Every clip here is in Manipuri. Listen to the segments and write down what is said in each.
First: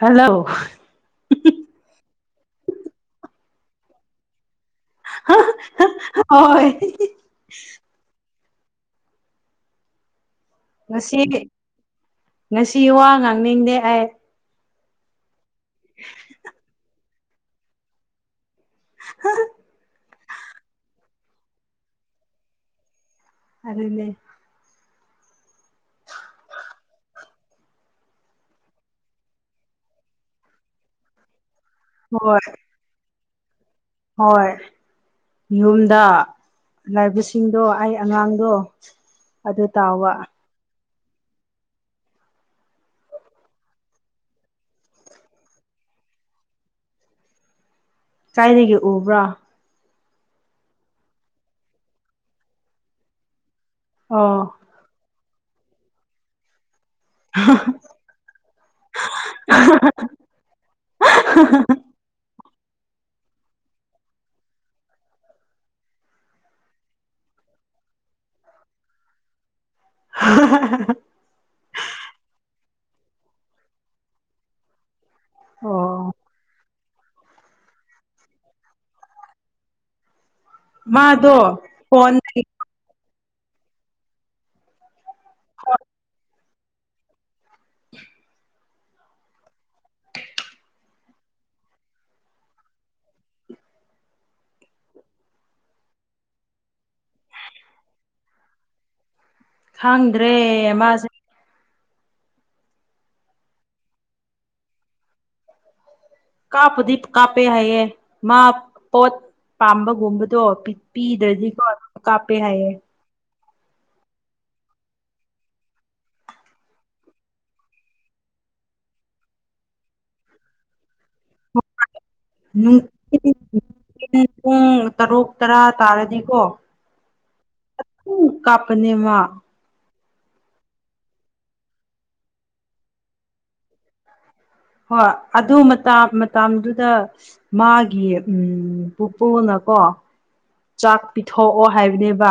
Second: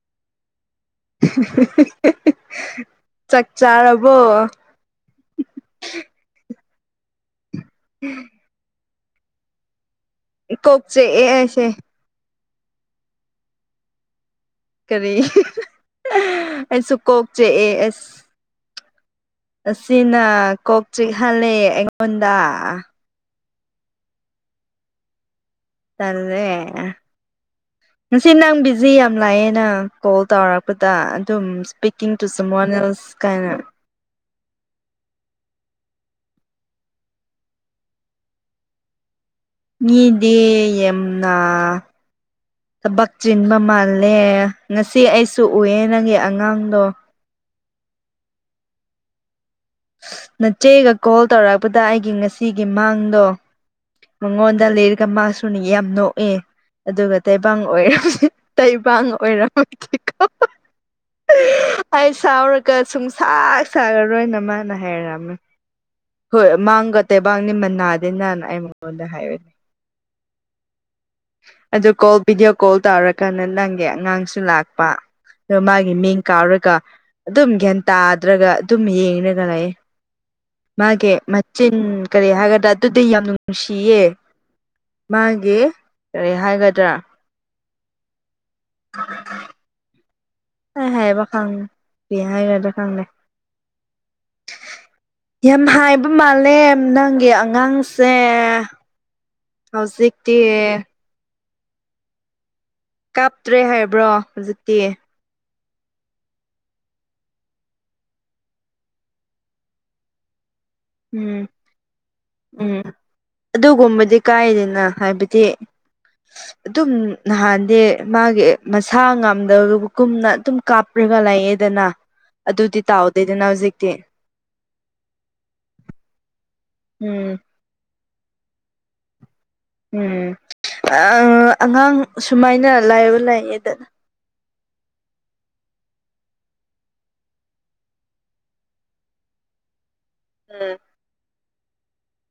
ꯍꯜꯂꯣ [inaudible] ꯆꯥꯛ ꯆꯥꯔꯕꯣ ꯍꯣꯏ ꯎꯝ ꯀꯣꯛꯣꯛꯁꯦ ꯉꯁꯤ ꯑꯦꯁꯦ ꯉꯁꯤ ꯋꯥ ꯉꯥꯡꯅꯤꯡꯗꯦ ꯑꯩ ꯀꯔꯤ ꯑꯩꯁꯨ ꯀꯣꯛ ꯆꯑ ꯑꯁ ꯑꯁꯤꯅ ꯀꯣꯛ ꯆꯤꯛꯍꯂꯦ ꯑꯩꯉꯣꯟꯗ ꯑꯗꯨꯗꯅꯦꯦ ꯆꯜꯦ ꯉꯁꯤ ꯅꯪ ꯕꯤꯖꯤ ꯌꯥꯝ ꯂꯥꯛꯑꯦꯅ ꯀꯣꯜ ꯇꯧꯔꯛꯄꯗ ꯑꯗꯨꯝ ꯋꯩ ꯇꯨ ꯁ ꯍꯣꯏ ꯃꯣꯜꯁ ꯀꯥꯏꯅ ꯍꯣꯏ ꯌꯌꯨꯝꯗ ꯂꯥꯏꯕꯁꯤꯡꯗꯣ ꯑꯩ ꯑꯉꯥꯡꯗꯣ ꯑꯗꯨ ꯇꯥꯎꯕ ꯗꯦ ꯌꯦꯝꯅꯥ ꯊꯕꯛ ꯆꯤꯟꯕ ꯃꯥꯜꯂꯦ ꯉꯁꯤ ꯑꯩꯁꯨ ꯎꯑꯦ ꯅꯪꯒꯤ ꯑꯉꯥꯡꯗꯣ ꯀꯥꯏꯒꯦ ꯎꯕ꯭ꯔꯥ ꯅꯆꯦꯒ ꯀꯣꯜ ꯇꯧꯔꯛꯄꯗ ꯑꯩꯒꯤ ꯉꯁꯤꯒꯤ ꯃꯥꯡꯗꯣ ꯑꯣ ꯃꯉꯣꯟꯗ ꯂꯩꯔꯒ ꯃꯥꯁꯨꯅꯤ ꯌꯥꯝ ꯅꯣꯛꯏꯦ ꯑꯗꯨꯒ ꯇꯩꯕꯡ ꯑꯣꯏꯔꯝ ꯇꯩꯕꯡ ꯑꯣꯏꯔꯝꯃꯗꯤꯀꯣ ꯑꯩ ꯁꯥꯎꯔꯒ ꯁꯨꯡꯁꯥꯛ ꯁꯥꯒꯔꯣꯏꯅ ꯃꯥꯅ ꯍꯩꯔꯝꯃꯤ ꯍꯣꯏ ꯃꯥꯡꯒ ꯇꯩꯕꯥꯡꯅꯤ ꯃꯅꯥꯗꯦꯅꯅ ꯑꯩ ꯃꯉꯣꯟꯗ ꯍꯥꯏꯌꯒ [inaudible] ꯑꯗꯨ ꯀꯣꯜ ꯚꯤꯗꯤꯑꯣ ꯀꯣꯜ ꯇꯧꯔꯀꯥꯟꯗ ꯅꯪꯒꯤ ꯑꯉꯥꯡꯁꯨ ꯂꯥꯛꯄ ꯑ ꯃꯥꯒꯤ ꯑꯣ ꯃꯤꯡ ꯀꯥꯔꯒ ꯑꯗꯨꯝ ꯒ꯭ꯌꯥꯟ ꯇꯥꯗ꯭ꯔꯒ ꯑꯗꯨꯝ ꯌꯦꯡꯒ ꯂꯩꯌꯦ ꯃꯥꯒꯤ ꯃꯥꯗꯣ ꯃꯆꯤꯟ ꯀꯔꯤ ꯐꯣꯟꯗꯒꯤ ꯍꯥꯏꯒꯗ꯭ꯔꯥ ꯑꯗꯨꯗꯤ ꯌꯥꯝ ꯅꯨꯡꯁꯤꯌꯦ ꯃꯥꯒꯤ ꯀꯔꯤ ꯍꯥꯏꯒꯗ꯭ꯔꯥ [inaudible] [inaudible] ꯑ ꯍꯥꯏꯕ ꯈꯪ ꯄ ꯍꯥꯏꯔꯗ ꯈꯪꯗꯦ ꯌꯥꯝ ꯍꯥꯏꯕ ꯃꯥꯂꯦ ꯅꯪꯒꯤ ꯑꯉꯥꯡꯁꯦ ꯍꯧꯖꯤꯛꯇꯤ ꯈꯥꯡꯗ꯭ꯔꯦ ꯃꯥꯁꯦ ꯀꯥꯞꯇ꯭ꯔꯦ ꯍꯥꯏꯕ꯭ꯔꯣ ꯍꯧꯖꯤꯛꯇꯤ ꯀꯥꯞꯄꯨꯗꯤ ꯀꯥꯞꯄꯦ ꯍꯥꯏꯌꯦꯦ ꯃꯥ ꯄꯣꯠ ꯄꯥꯝꯕꯒꯨꯝꯕꯗꯣ ꯄꯤ ꯎꯝ ꯏꯗꯔꯖꯤ ꯀꯔ ꯀꯥꯞꯄꯦ ꯍꯥꯏꯌꯦ ꯎꯝ ꯑꯗꯨꯒꯨꯝꯕꯗꯤ ꯀꯥꯏꯗꯅ ꯍꯥꯏꯕꯗꯤ ꯑꯗꯨꯝ ꯅꯍꯥꯟꯗꯤ ꯃꯥꯒꯤ ꯃꯁꯥ ꯉꯝꯗꯕ ꯀꯨꯝꯅ ꯑꯗꯨꯝ ꯀꯥꯞ ꯇꯥꯎꯗꯦꯗꯅ ꯍꯧꯖꯤꯛꯇꯤ ꯇꯔꯣ ꯇꯔꯥ [unintelligible] ꯇꯥꯔꯦꯗꯤꯀꯣ ꯎꯝ ꯎꯝ ꯀꯥꯄꯅꯦꯃ ꯎꯝ ꯑꯉꯥꯡ ꯁꯨꯃꯥꯏꯅ ꯂꯥꯏꯕ ꯂꯥꯛꯌꯦꯗꯅ ꯍꯣꯏ ꯑꯗꯨ ꯃꯇꯝꯗꯨꯗ ꯃꯥꯒꯤ ꯎ ꯄꯨꯄꯨꯅ ꯀꯣ ꯎꯝ ꯆꯥꯛ ꯄꯤꯊꯣꯛꯑꯣ ꯍꯥꯏꯕꯅꯦꯕ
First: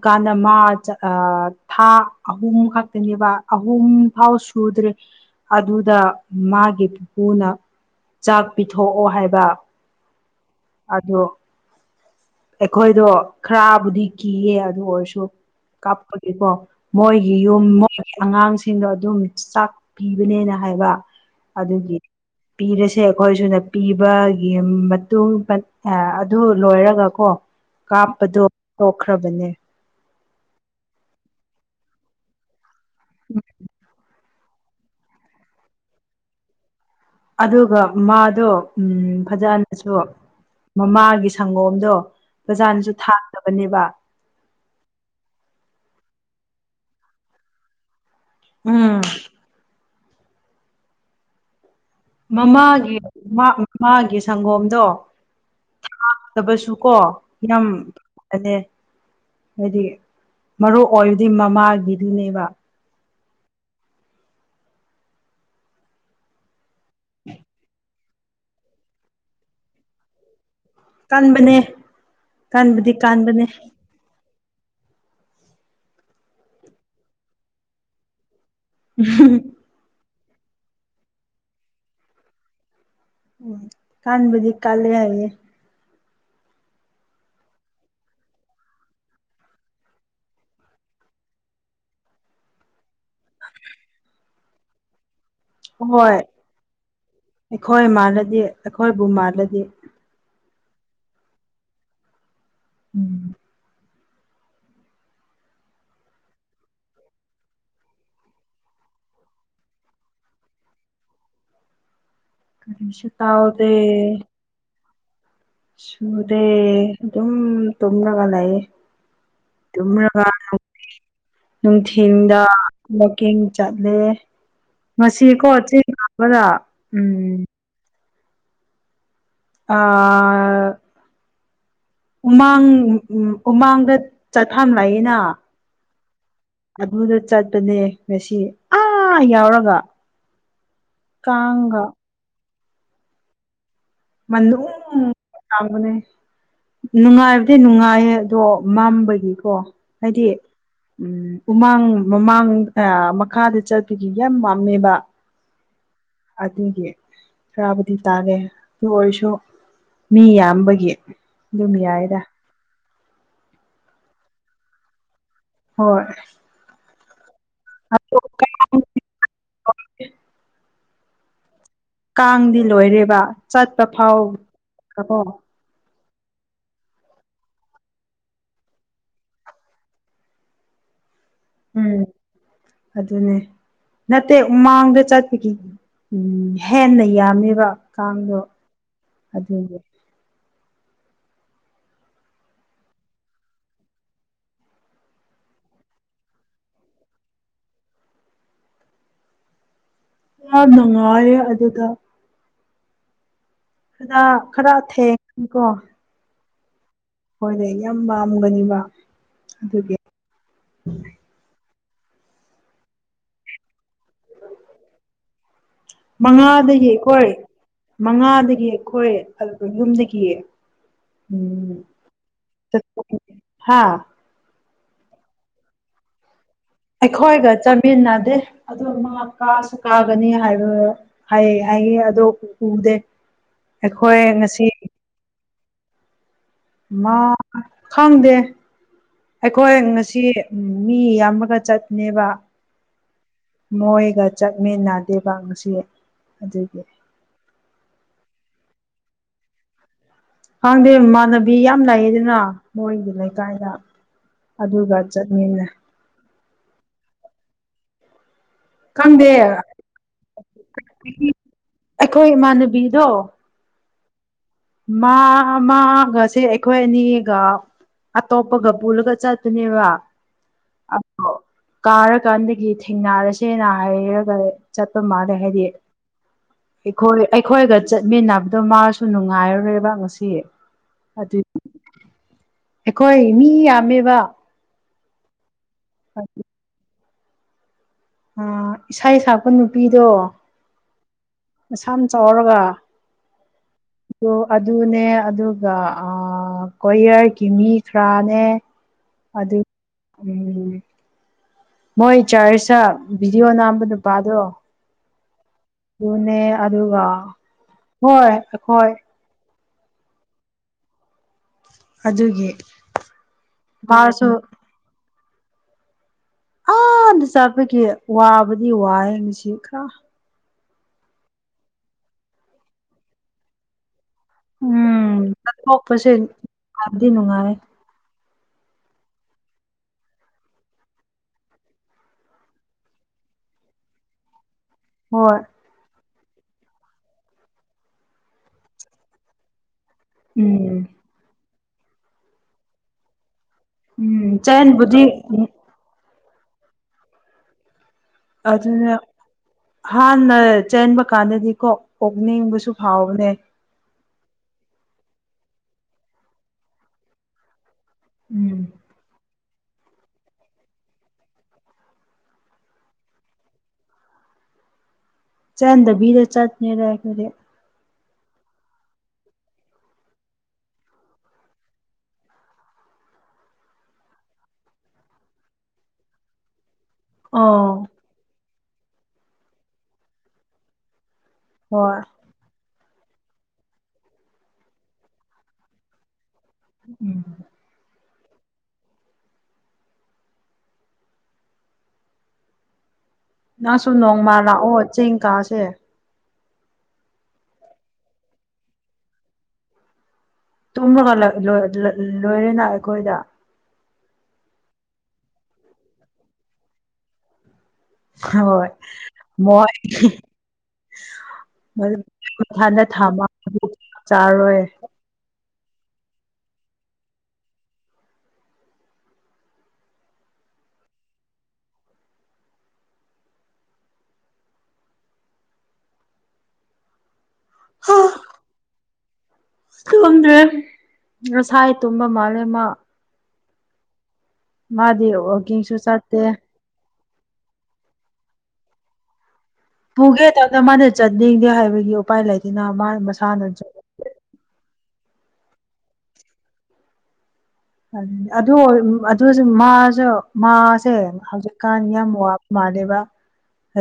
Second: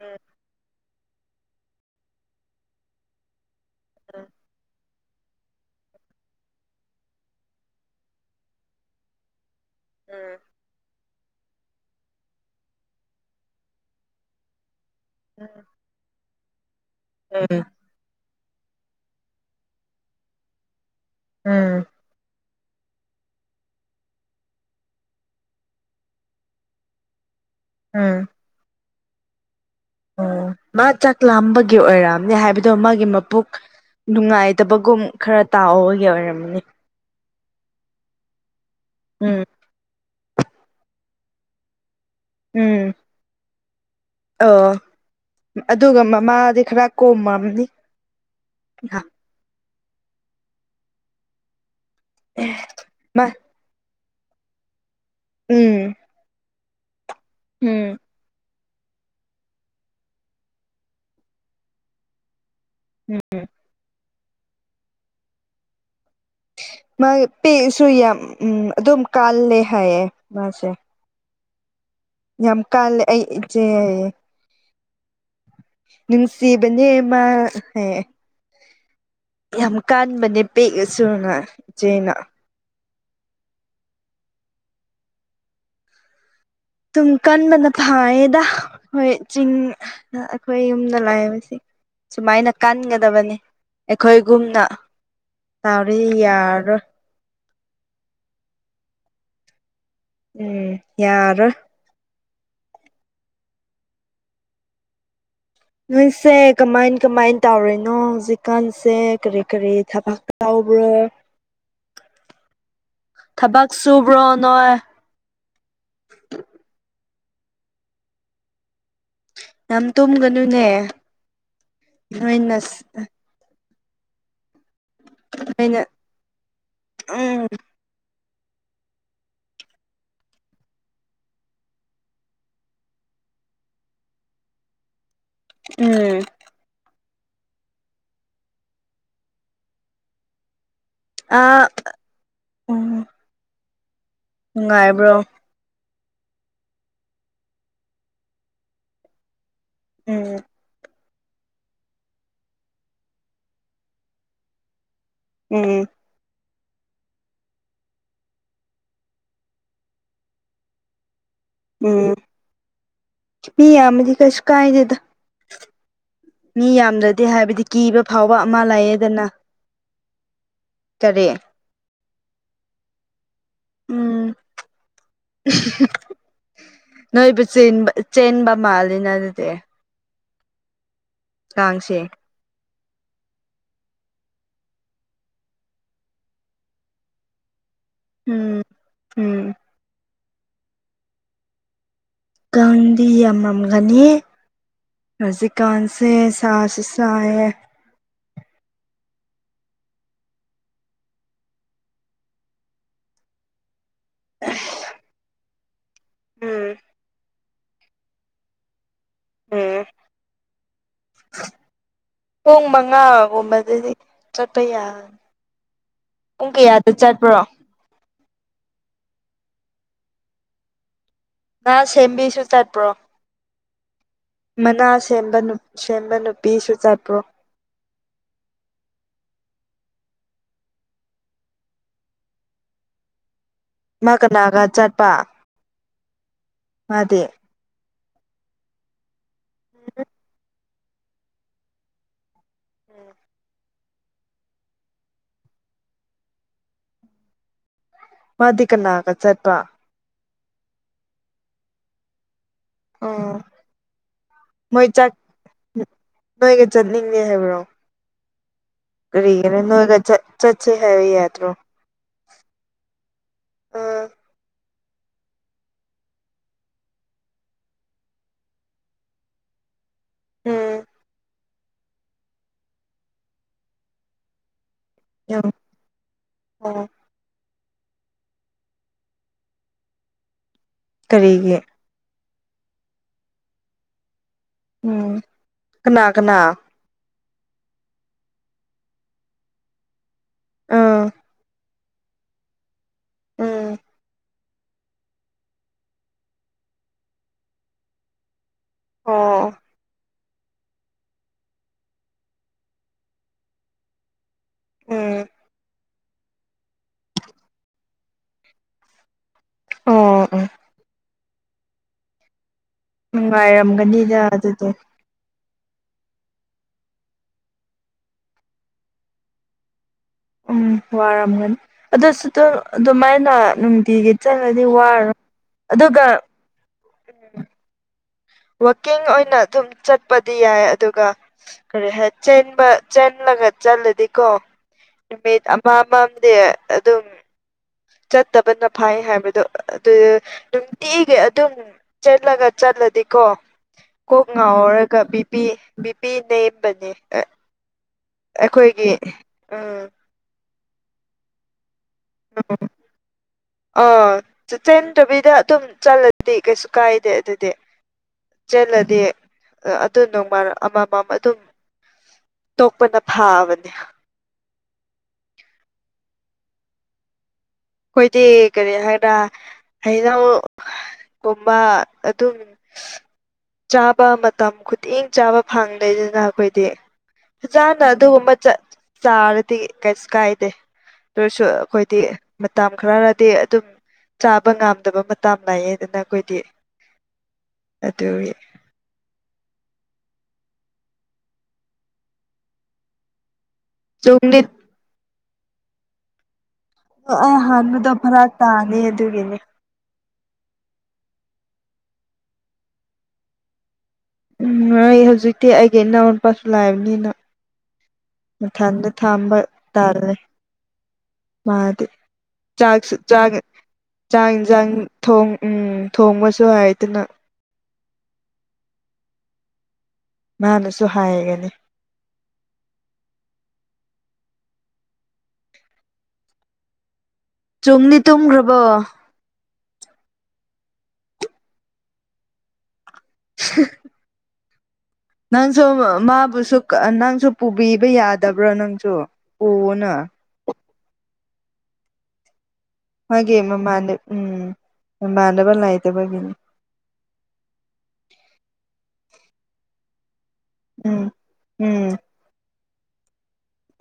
ꯎꯝ ꯃꯥ ꯊꯥ ꯑꯍꯨꯝ ꯈꯛꯇꯅꯦꯕ ꯑꯍꯨꯝ ꯐꯥꯎ ꯁꯨꯗ꯭ꯔꯦ ꯑꯗꯨꯗ ꯃꯥꯒꯤ ꯄꯨꯄꯨꯅ ꯆꯥꯛ ꯄꯤꯊꯣꯛꯑꯣ ꯍꯥꯏꯕ ꯑꯗꯣ ꯑꯩꯈꯣꯏꯗꯣ ꯈꯔꯕꯨꯗꯤ ꯀꯤꯌꯦ ꯑꯗꯨ ꯑꯣꯏꯔꯁꯨ ꯎꯝ ꯀꯥꯦꯀꯣ ꯃꯣꯏꯒꯤ ꯎꯝ ꯌꯨꯝ ꯑꯉꯥꯡꯁꯤꯡꯗꯣ ꯑꯗꯨꯝ ꯆꯥꯛ ꯄꯤꯕꯅꯦꯅ ꯍꯥꯏꯕ ꯎꯝ ꯑꯗꯨꯒꯤ ꯄꯤꯔꯁꯦ ꯑꯩꯈꯣꯏ ꯁꯅ ꯄꯤꯕꯒꯤ ꯃꯇꯨꯡ ꯑꯗꯨ ꯂꯣꯏꯔꯒ ꯍꯣ ꯎꯝ ꯎꯝ ꯀꯥꯞꯄꯗꯣ ꯇꯣꯛꯈ꯭ꯔꯕꯅꯦ ꯑꯣ ꯃꯥ ꯆꯥꯛ ꯂꯥꯝꯕꯒꯤ ꯑꯣꯏꯔꯝꯅꯦ ꯍꯥꯏꯕꯗꯣ ꯃꯥꯒꯤ ꯃꯄꯣꯛ ꯅꯨꯡꯉꯥꯏ ꯠꯇꯕꯒꯨꯝ ꯈꯔ ꯇꯥꯕꯒꯤ ꯑꯣꯏꯔꯝꯃꯅꯤ ꯑꯗꯨꯒ ꯃꯥꯗꯣ ꯎ ꯎꯝ ꯐꯖꯅꯁꯨ ꯃꯃꯥꯒꯤ ꯁꯪꯒꯣꯝꯗꯣ ꯎꯝ ꯄꯖꯥꯅꯁꯨ ꯊꯥꯗꯕꯅꯦꯕ ꯑꯣ ꯑꯗꯨꯒ ꯃꯃꯥꯗꯤ ꯈꯔ ꯀꯣꯝꯃꯝꯅꯤ ꯎꯝ ꯃꯃꯥꯒꯤ ꯃꯥ ꯃꯃꯥꯒꯤ ꯁꯪꯒꯣꯝꯗꯣ ꯎꯝ ꯇꯕꯁꯨ ꯀꯣ ꯌꯥꯝ ꯎꯝ ꯐ ꯐꯅꯦ ꯍꯥꯏꯗꯤ ꯃꯔꯨ ꯑꯣꯏꯕꯗꯤ ꯃꯃꯥꯒꯤꯗꯨꯅꯦꯕ ꯎꯝ ꯃꯥꯒꯤ ꯄꯦꯛꯁꯨ ꯌꯥꯝ ꯎꯝ ꯑꯗꯨꯝ ꯀꯥꯜꯂꯦ ꯍꯥꯏꯌꯦ ꯃꯥꯁꯦ ꯄꯟꯕꯅꯦ ꯌꯥꯝ ꯀꯜ ꯑꯩꯏꯌꯦ ꯟꯁꯤ ꯅꯤꯃ ꯍ ꯎꯝ ꯅꯦ ꯄꯦꯁꯨꯖꯅ ꯎ ꯀꯥꯟꯕꯗꯤ ꯀꯥꯂ ꯍꯥꯏꯦ ꯇꯨꯝ ꯀꯟꯕꯅ ꯐꯥꯏꯌꯦꯗ ꯑꯩꯈꯣꯏ ꯆꯤꯡ ꯑꯩꯈꯣꯏ ꯌꯨꯝꯗ ꯂꯥꯛꯑꯕꯕꯁꯤ ꯁꯨꯃꯥꯏꯅ ꯀꯟꯒꯗꯕꯅꯤ ꯑꯩꯈꯣꯏꯒꯨꯝꯅ ꯇꯥꯔꯤ ꯍꯣꯏ ꯌꯥꯔ ꯑꯩꯈꯣꯏ ꯃꯥꯜꯂꯗꯤ ꯑꯩꯈꯣꯏꯕꯨ ꯃꯥꯜꯂꯗꯤ ꯎꯝ ꯌꯥꯔ ꯎꯝ ꯅꯣꯏꯁꯦ ꯀꯃꯥꯏ ꯀꯃꯥꯏꯅ ꯇꯧꯔꯤꯅꯣ ꯍꯧꯖꯤꯛꯀꯥꯟꯁꯦ ꯀꯔꯤ ꯀꯔꯤ ꯊꯕꯛ ꯇꯧ ꯭ꯔꯣ ꯀꯔꯤꯁꯨ ꯇꯥꯎꯗꯦ ꯊꯕꯥꯥꯛ ꯆꯣ ꯕ꯭ꯔꯣ ꯅꯣꯏ ꯁꯨꯗꯦ ꯑꯗꯨꯝ ꯇꯣꯨꯝꯅꯒꯂꯏ ꯒ ꯌꯥꯝ ꯇꯨꯝꯒꯅꯨꯅꯦ ꯅꯣꯏꯅ ꯅꯨꯡꯊꯤꯟꯗꯦꯡ ꯆꯠꯂꯦ ꯉꯁꯤꯀꯣ ꯅꯣꯏꯅ ꯆꯦꯡ ꯀꯥꯕꯗ ꯎꯝ ꯑ ꯎꯃꯥꯡ ꯎꯃꯥꯡꯗ ꯆꯠꯊꯝꯂꯛꯏꯅ ꯎꯝ ꯑꯗꯨꯗ ꯆꯠꯄꯅꯦ ꯉꯁꯤ ꯑꯥ ꯌꯥꯎꯔꯒ ꯑꯥ ꯀꯒꯥꯥ ꯎꯝ ꯃꯟ ꯅꯨꯡꯉꯥꯏꯕ꯭ꯔꯣ ꯀꯃꯅꯦ ꯅꯨꯡꯉꯥꯏꯕꯗꯤ ꯅꯨꯡꯉꯥꯏꯌꯦ ꯑꯗꯣ ꯃꯝꯕꯒꯤꯀꯣ ꯍꯥꯏꯗꯤ ꯎꯝ ꯎꯝ ꯎꯃꯥꯡ ꯃꯃꯥꯡ ꯃꯈꯥꯗ ꯆꯠꯄꯒꯤ ꯌꯥꯝ ꯄꯥꯝꯃꯦꯕ ꯎꯝ ꯑꯗꯨꯒꯤ ꯆꯔꯕꯨꯗꯤ ꯇꯥꯒꯦ ꯑꯗꯨ ꯑꯣꯏꯔꯁꯨ ꯃꯤ ꯌꯥꯝꯕꯒꯤ ꯑꯗꯨꯝ ꯌꯥꯏꯗ ꯄꯤ ꯌꯥ ꯃꯗꯤ ꯀꯁ ꯀꯥꯏꯗꯗ ꯍꯣꯏ ꯃꯤ ꯌꯥꯝꯗ꯭ꯔꯗꯦ ꯍꯥꯏꯕꯗꯤ ꯀꯤꯕ ꯑꯗꯣ ꯐꯥꯎꯕ ꯑꯃ ꯂꯩꯌꯦꯦꯗꯅ ꯇꯔꯦ ꯀꯥꯡꯗꯤ ꯂꯣꯏꯔꯦꯕ ꯆꯠꯄ ꯎꯝ ꯐꯥꯎꯣ ꯅꯣꯏꯕꯨ ꯆꯦꯟꯕ ꯆꯦꯟꯕ ꯃꯥꯜꯂꯤꯅ ꯑꯗꯨꯗꯤ ꯀꯥꯡꯁꯦ ꯎꯝ ꯑꯗꯨꯅꯦ ꯅꯠꯇꯦꯃꯥꯡꯗ ꯆꯠꯄꯒꯤ ꯍꯦꯟꯅ ꯌꯥꯝꯃꯦꯕ ꯀꯥꯡꯗꯣ ꯎꯝ ꯎꯝ ꯑꯗꯨꯒꯤ ꯀꯪꯗꯤ ꯌꯥꯝꯃꯝꯒꯅꯤ ꯔꯖꯤ ꯀꯥꯟꯁꯦ ꯁꯥꯥꯁ ꯁꯥꯦ ꯑ ꯅꯨꯡꯉꯔꯦ ꯑꯗꯨ ꯑꯗꯨꯗ ꯈꯔ ꯈꯔ ꯊꯦꯡꯀꯣ ꯎꯝ ꯍꯣꯏꯅꯦ ꯌꯥꯝ ꯄꯥꯝꯒꯅꯤꯕ ꯎꯝ ꯑꯗꯨꯒꯤ ꯄꯨꯡ ꯃꯉꯥꯒꯨꯝꯕꯗꯗꯤ ꯆꯠꯄ ꯌꯥꯒꯅꯤ ꯃꯉꯥꯗꯒꯤ ꯑꯩꯈꯣꯏ ꯃꯉꯥ ꯗꯒꯤꯈꯣꯏꯦ ꯑꯗꯨꯒ ꯌꯨꯝꯗꯒꯤ ꯉ ꯁꯦꯝꯕꯤꯁꯨ ꯆꯠꯄ꯭ꯔꯣ ꯍꯥꯥ ꯃꯅꯥ ꯁꯦꯝꯕ ꯁꯦꯝꯕ ꯅꯨꯄꯤꯁꯨ ꯆꯠꯄ꯭ꯔꯣ ꯄꯤꯟꯅꯗꯦ ꯑꯗ ꯃꯥ ꯀꯥꯁꯨ ꯀꯥꯒꯅꯤ ꯍꯥꯏꯕ ꯍꯥꯏ ꯍꯥꯏꯌꯦ ꯑꯗꯣ ꯎ ꯗꯦ ꯃꯥ ꯀꯅꯥꯒ ꯆꯠꯄ ꯃꯥ ꯃꯥꯗꯤ ꯈꯪꯗꯦ ꯑꯩꯈꯣꯏ ꯉꯁꯤ ꯎꯝ ꯃꯤ ꯌꯥꯝꯃꯒ ꯆꯠꯅꯦꯕ ꯎꯝ ꯃꯣꯏꯒ ꯆꯠꯃꯤꯟꯅꯗꯦꯕ ꯉꯁꯤ ꯑꯗꯨꯒꯤ ꯃꯥꯗꯤꯀꯅꯥ ꯀ ꯆꯠꯄ ꯈꯪꯗꯦ ꯏꯃꯥꯟꯅꯕꯤ ꯌꯥꯝ ꯂꯥꯛꯑ ꯑꯗꯨꯅ ꯃꯣꯏꯒꯤ ꯎꯝ ꯂꯩꯀꯥꯏꯗ ꯃꯣꯏ ꯑꯗꯨꯒ ꯆꯥꯛ ꯆꯠꯃꯤꯟꯅꯩ ꯅꯣꯏꯒ ꯆꯠꯅꯤꯡꯉꯦ ꯍꯥꯏꯕ꯭ꯔꯣ ꯈꯪꯗꯦ ꯀꯒ ꯅꯅꯨꯡ ꯍꯒ ꯆ ꯆꯆꯦ ꯍꯥꯏ ꯌꯥꯠꯇ꯭ꯔꯣ ꯑꯩꯈꯣꯏ ꯏꯃꯥꯟꯅꯕꯤꯗꯣ ꯃꯥ ꯃꯥꯒꯁꯦ ꯑꯩꯈꯣꯏ ꯑꯅꯤꯒ ꯑꯇꯣꯞꯄꯒ ꯄꯨꯜꯂꯒ ꯆꯠꯇꯅꯦꯕ ꯎꯝ ꯑꯗꯣ ꯀꯥꯔꯀꯥꯟꯗꯒꯤ ꯊꯦꯡꯅꯔꯁꯦꯅ ꯍꯥꯏꯔꯒ ꯆꯠꯄ ꯃꯥꯜꯂꯦ ꯌꯥꯝ ꯍꯥꯏꯗꯤ ꯑꯣ ꯑꯩꯈꯣꯏ ꯑꯩꯈꯣꯏꯒ ꯆꯠꯃꯤꯟꯅꯕꯗꯣ ꯃꯥꯔꯁꯨ ꯅꯨꯡ ꯉꯥꯏꯔꯔꯣꯏꯦꯕ ꯉꯁꯤ ꯀꯔꯤꯒꯤ ꯑꯗꯨꯗꯤ ꯑꯩꯈꯣꯏ ꯃꯤ ꯌꯥꯝꯃꯦꯕ ꯎꯝ ꯀꯅꯥ ꯀꯅꯥ ꯑ ꯏꯁꯩ ꯁꯛꯄ ꯅꯨꯄꯤꯗꯣ ꯑꯥ ꯃꯁꯥꯝ ꯆꯥꯎꯔꯒ ꯎꯝ ꯑꯗꯨꯅꯦ ꯑꯗꯨꯒ ꯀꯣꯌꯔꯒꯤ ꯃꯤ ꯈꯔꯅꯦ ꯑꯣ ꯑꯗ ꯎꯝ ꯃꯣꯏ ꯆꯥꯔꯁ ꯚꯗꯤꯑꯣ ꯅꯥꯝꯕ ꯅꯨꯄꯥꯗꯣ ꯎꯝ ꯑꯗꯨꯅꯦ ꯑꯗꯨꯒ ꯍꯣꯏ ꯑꯩꯈꯣꯏ ꯑꯣ ꯑ ꯑꯗꯨꯒꯤ ꯅꯨꯡꯉꯥꯏꯔꯝꯒꯅꯤꯗ ꯃꯥꯁꯨ ꯑꯗꯨꯗꯣ ꯑꯥꯗ ꯆꯥꯠꯄꯒꯤ ꯋꯥꯕꯗꯤ ꯋꯥꯌꯦꯦ ꯉꯁꯤ ꯈꯔ ꯎꯝ ꯋꯥꯔꯝꯒꯅꯤ ꯑꯗꯨꯁꯨ ꯑꯗꯨ ꯑꯗꯨꯃꯥꯏꯅ ꯅꯨꯡꯇꯤꯒꯤ ꯆꯠꯂꯗꯤ ꯋꯥꯔ ꯑꯗꯨꯒ ꯑꯗꯤ ꯅꯨꯡꯉꯥꯏ ꯋꯥꯋꯀꯤꯡ ꯑꯣꯏꯅ ꯑꯗꯨꯝ ꯆꯠꯄꯗꯤ ꯌꯥꯏ ꯑꯗꯨꯒ ꯀꯔꯤ ꯍꯥꯏ ꯆꯦꯟꯕ ꯆꯠꯂꯗꯤꯀꯣ ꯍꯣꯏ ꯅꯨꯃꯤꯠ ꯑꯃ ꯑꯃ ꯗꯗꯤ ꯑꯗꯨꯝ ꯆꯠꯇꯕꯅ ꯐꯩ ꯍꯥꯏꯕꯗꯣ ꯑꯗꯨ ꯎꯝ ꯅꯨꯡꯇꯤꯏꯒꯦ ꯑꯗꯨꯝ ꯆꯠꯂꯒ ꯆꯠꯂꯗꯤꯀꯣ ꯀꯣꯛ ꯎꯝ ꯉꯥꯎꯔꯒ ꯆꯦꯟꯕꯨꯗꯤ ꯎꯝ ꯕꯤꯄꯤ ꯕꯤꯄꯤ ꯅꯦꯝꯕꯅꯤ ꯑꯗꯨꯅ ꯍꯥꯥꯟ ꯅ ꯆꯟꯕ ꯀꯥꯟꯗꯗꯤ ꯀꯣ ꯑꯣꯣꯛꯅꯤꯡꯕꯁꯨ ꯐꯥꯎꯕꯅꯦ ꯑꯥ ꯆꯦꯟꯗꯕꯤꯗ ꯑꯗꯨꯝ ꯆꯠꯂꯗꯤ ꯀꯩꯁꯨ ꯀꯥꯏꯗꯦ ꯑꯗꯨꯗꯤ ꯎꯝ ꯆꯂꯗꯤ ꯑꯗꯨ ꯅꯣꯡꯃ ꯑꯃꯃꯝ ꯑꯗꯨꯝ ꯇꯣꯛꯄꯅ ꯐꯥꯕꯅꯤ ꯆꯗꯕꯤꯔ ꯆꯠꯅꯦꯔꯅꯗꯤ ꯑꯩꯈꯣꯏꯗꯤ ꯀꯔꯤ ꯍꯥꯏꯗ ꯑꯩꯅꯎ ꯀꯨꯝꯕ ꯑꯗꯨꯝ ꯆꯥꯕ ꯃꯇꯝ ꯈꯨꯗꯤꯡ ꯆꯥꯕ ꯐꯪꯗꯦꯗꯅ ꯑꯩꯈꯣꯏꯗꯤ ꯑꯥ ꯍꯖꯥꯟꯅ ꯑꯗꯨꯒꯨꯝꯕ ꯆꯥꯔꯗꯤ ꯀꯩꯁꯨ ꯀꯥꯏꯗꯦ ꯑꯗꯨꯔꯁꯨ ꯑꯩꯈꯣꯏꯗꯤ ꯍꯣꯏ ꯃꯇꯝ ꯈꯔꯔꯗꯤ ꯑꯗꯨꯝ ꯆꯥꯕ ꯉꯝꯗꯕ ꯃꯇꯝ ꯂꯥꯛꯑꯗꯅ ꯑꯩꯈꯣꯏꯗꯤ ꯎꯝ ꯇꯔꯤ ꯅꯪꯁꯨꯨꯝ ꯅꯣꯡꯃꯜ ꯆꯨꯝꯅꯤ ꯂꯥꯛꯑꯣ ꯆꯦꯡ ꯀꯥꯁꯦ ꯑ ꯍꯥꯟꯥꯟꯕꯗꯣ ꯐꯚꯔꯥ ꯇꯥꯅꯤ ꯑꯗꯨꯒꯤꯅꯦ ꯇꯨꯝꯃꯒ ꯂꯣꯏꯔꯦꯅ ꯑꯩꯈꯣꯏꯗ ꯎꯝ ꯑꯩ ꯍꯧꯖꯤꯛꯇꯤ ꯑꯩꯒꯤ ꯏꯅꯥꯎ ꯅꯨꯄꯥꯁꯨ ꯂꯥꯛꯑꯕꯅꯤꯅ ꯍꯣꯏ ꯃꯊꯟꯗ ꯊꯥꯝꯕ ꯃꯣꯏ ꯇꯥꯜꯔꯦ ꯃꯥꯗꯤ ꯃꯊꯟꯗ ꯆꯥꯛꯁꯨ ꯊꯝꯃ ꯆꯥꯛ ꯆꯥꯛ ꯆꯥꯔꯣꯏ ꯌꯦꯟꯁꯥꯡ ꯊꯣꯡ ꯎꯝ ꯊꯣꯡꯕꯁꯨ ꯍꯥꯏꯗꯅ ꯃꯥꯅꯁꯨ ꯍꯥꯏꯒꯅꯤ ꯆꯨꯝꯅꯤ ꯇꯨꯝꯈ꯭ꯔꯕ ꯇꯨꯝꯗ꯭ꯔꯦ ꯉꯁꯥꯏ ꯇꯨꯝꯕ ꯃꯥꯜꯂꯦ ꯃꯥ [inaudible] ꯃꯥꯗꯤ ꯅꯪꯁꯨ ꯋꯥꯛꯀꯤꯡꯁꯨ ꯆꯠꯇꯦ ꯃꯥꯕꯨꯁꯨ ꯅꯪꯁꯨ ꯄꯨꯕꯤꯕ ꯌꯥꯗꯕ꯭ꯔꯣ ꯅꯪꯁꯨ ꯄꯨꯅ ꯄꯨꯒꯦ ꯇꯅ ꯃꯥꯅ ꯆꯠꯅꯤꯡꯗꯦ ꯍꯥꯏꯕꯒꯤ ꯎꯄꯥꯏ ꯂꯩꯇꯦ ꯃꯥꯒꯤ ꯃꯃꯥꯟ ꯎꯝ ꯃꯃꯥꯟꯅꯕ ꯂꯥꯏꯇꯕꯒꯤꯅꯤ ꯑꯗꯨ ꯑꯗꯨ ꯑꯗꯨꯁꯨ ꯃꯥꯁꯨ ꯃꯥꯁꯦ ꯎꯝ ꯍꯧꯖꯤꯛꯀꯥꯟ ꯌꯥꯝ ꯋꯥꯕ ꯃꯥꯅꯦꯕ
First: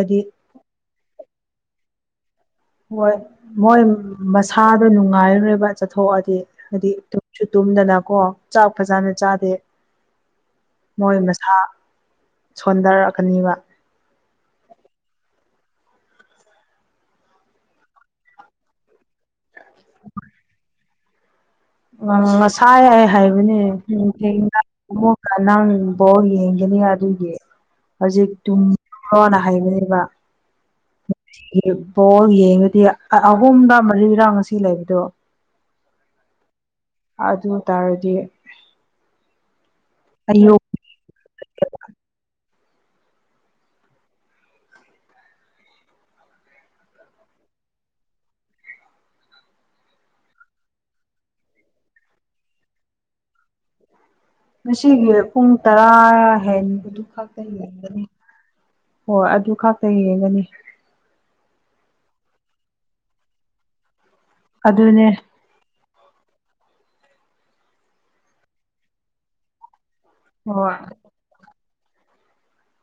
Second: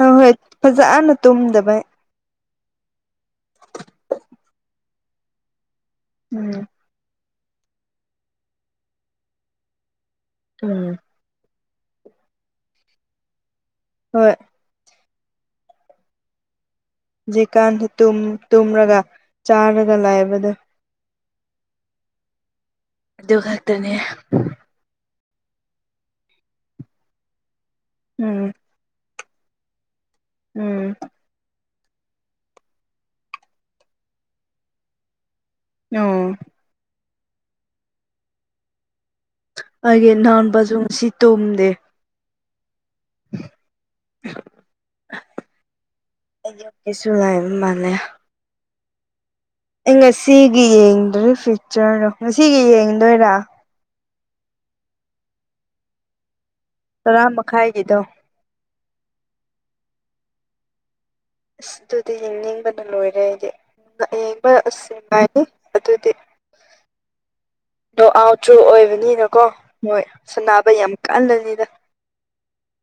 ꯑ ꯍꯣꯏ ꯐꯖꯛꯑꯅ ꯇꯨꯝꯗꯕ ꯍꯣꯏ ꯃꯣꯏ ꯃꯁꯥꯗꯣ ꯅꯨꯡꯉꯥꯏꯔꯦꯕ ꯆꯠꯊꯣꯛꯑꯗꯤ ꯎꯝ ꯍꯥꯏꯗꯤ ꯁꯨ ꯇꯨꯝꯗꯅꯀꯣ ꯆꯥꯛ ꯐꯖꯅ ꯆꯥꯗꯦ ꯎꯝ ꯃꯣꯏ ꯃꯁꯥ ꯁꯣꯟꯊꯔꯛꯀꯅꯤꯕ ꯍꯣꯏ ꯖꯤꯀꯥꯟꯗ ꯇꯨꯝꯔꯒ ꯆꯥꯔꯒ ꯂꯥꯏꯕꯗ ꯎ ꯉꯁꯥꯏ ꯌꯥ ꯑꯗꯨ ꯍꯥꯏꯕꯅꯦ ꯈꯛꯇꯅꯦ ꯅꯪꯕꯣ ꯌꯦꯡꯒꯅꯤ ꯑꯗꯨꯒꯤ ꯍꯧꯖꯤꯛ ꯎꯝ ꯇꯨꯡꯈ꯭ꯔꯣꯅ ꯍꯩꯕꯅꯦꯕ ꯎꯝ ꯕꯣꯜ ꯌꯦꯡꯉꯗꯤ ꯑꯍꯨꯝꯗ ꯃꯔꯤꯔꯥ ꯉꯁꯤ ꯂꯩꯕꯗꯣ ꯑꯣ ꯑꯗꯨ ꯑꯣꯏ ꯇꯥꯔꯗꯤ ꯑꯩꯒꯤ ꯑꯌꯨꯛ ꯏꯅꯥꯟꯕꯁꯨꯁꯤ ꯇꯨꯝꯗꯦ [inaudible] ꯑꯩ ꯀꯁꯨ ꯉꯥꯏ ꯃꯥꯅꯦ ꯑꯩ ꯉꯁꯤꯒꯤ ꯌꯦꯡꯗ꯭ꯔꯦ ꯐꯤꯌꯨꯆꯔꯗꯣ ꯉꯁꯤꯒꯤ ꯌꯦꯡꯗꯣꯏꯔꯥ ꯉꯁꯤꯒꯤ ꯄꯨꯡ ꯇꯔꯥ ꯍꯦꯟꯕꯗꯨ ꯇꯔꯥ ꯈꯛꯇ ꯃꯈꯥꯏꯒꯤꯗꯣ ꯌꯦꯒꯅꯤ ꯍꯣꯏ ꯑꯗꯨ ꯈꯛꯇ ꯌꯦꯡꯒꯅꯤ ꯑꯁ ꯑꯗꯨꯗꯤ ꯌꯦꯡꯅꯤꯡꯕꯅ ꯂꯣꯏꯔꯦ ꯑꯩꯗꯤ ꯌꯦꯡꯕ ꯑꯁ ꯑꯗꯨꯅꯦ ꯃꯥꯅꯤ ꯑꯗꯨ ꯑꯣ ꯑꯥꯎꯇ꯭ꯔꯨ ꯑꯣꯏꯕꯅꯤꯅꯀꯣ ꯍꯣꯏ ꯁꯅꯥꯕ ꯍꯣꯏ ꯌꯥꯝ ꯀꯥꯂꯅꯤꯗ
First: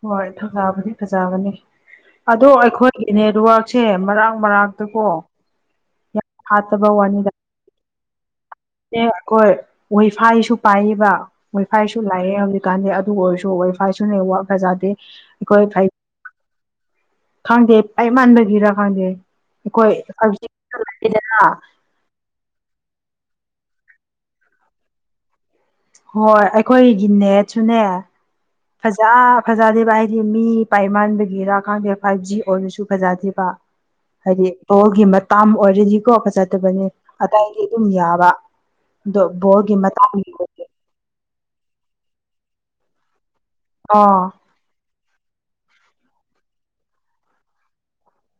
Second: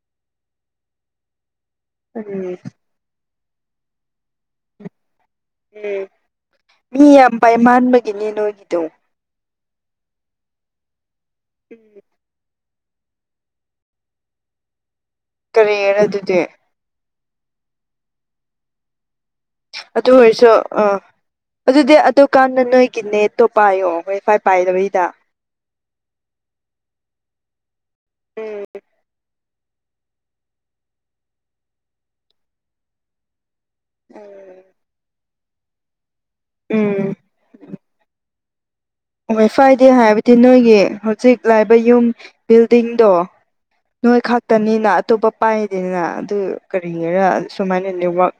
ꯍꯣꯏ ꯊꯧꯖꯕꯗꯤ ꯐꯖꯕꯅꯤ ꯑꯗꯣ ꯎꯝ ꯑꯩꯈꯣꯏꯒꯤꯅꯦ ꯍꯥꯛꯁꯦ ꯃꯔꯥꯡ ꯃꯔꯥꯡꯛꯇ ꯀꯣ ꯎꯝ ꯃꯤ ꯌꯥꯝ ꯄꯥꯏ ꯃꯥꯟꯕꯒꯤꯅꯤ ꯅꯣꯏ ꯑꯦ ꯑꯩꯈꯣꯏ ꯩꯐꯥꯏꯁꯨ ꯄꯥꯏꯌꯦꯕ ꯋꯩꯐꯥꯏꯁꯨ ꯎꯝ ꯂꯥꯛꯑꯦ ꯍꯧꯖꯤꯛ ꯀꯥꯟꯗꯦ ꯑꯗꯨ ꯑꯣꯏꯔꯁꯨ ꯋꯥꯏ ꯐꯥꯏꯁꯨꯅꯦ ꯋꯥ ꯐꯖꯗꯦ ꯀꯔꯤꯅ ꯑꯗꯨꯗꯤ ꯈꯥꯡꯗꯦ ꯑꯩ ꯃꯥꯟꯕꯒꯤꯔ ꯈꯪꯗꯦ ꯑꯩꯈꯣꯏ ꯑꯗꯨ ꯑꯣꯏꯔꯁꯨ ꯍꯧꯖꯤꯛ ꯑꯥ ꯑꯗꯨꯗꯤ ꯑꯗꯨꯀꯥꯟꯗ ꯅꯣꯏ ꯀꯤꯅꯦꯠꯇꯣ ꯄꯥꯏꯌꯣ ꯋꯥꯏꯐꯥꯏ ꯄꯥꯏꯗꯕꯩꯗ ꯍꯣꯏ ꯑꯩꯈꯣꯏꯒꯤꯅꯦꯁꯨꯅꯦ ꯎꯝ ꯐꯖꯥ ꯐꯖꯗꯦꯕ ꯍꯥꯏꯗꯤ ꯃꯤ ꯄꯥꯏꯃꯥꯟꯕꯒꯤꯔꯥꯛꯀꯥꯟꯗꯦ ꯐꯥꯏꯚ ꯖꯤ ꯑꯣꯏꯔꯁꯨ ꯐꯖꯗꯦꯕ ꯍꯥꯏꯗꯤ ꯇꯣꯜꯒꯤ ꯃꯇꯥ ꯑꯣꯏꯔꯗꯤꯀꯣ ꯈ ꯆꯠꯇꯕꯅꯤ ꯎꯝ ꯑꯗꯥꯏꯗꯤ ꯑꯗꯨꯝ ꯌꯥꯕ ꯑꯗꯣ ꯍꯣꯏ ꯕꯣꯜꯒꯤ ꯐ꯭ꯔꯥꯏꯗꯦ ꯃꯇꯥꯡꯒꯤ ꯍꯥꯏꯕꯗꯤ ꯑꯣꯏ ꯅꯣꯏꯒꯤ ꯍꯧꯖꯤꯛ ꯂꯥꯛꯕ ꯌꯨꯝ ꯕꯤꯜꯗꯤꯡꯗꯣ ꯅꯣꯏ ꯑꯥ ꯈꯥꯛꯇꯅꯤꯅ ꯑꯇꯣꯞꯄ ꯄꯥꯏ ꯅ ꯑꯗꯨ ꯀꯔꯤꯒꯤꯔ ꯁꯨꯃꯥꯏꯅ ꯅꯦꯠꯋꯛ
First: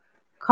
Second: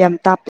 ꯌꯥꯝ ꯇꯥꯞꯄ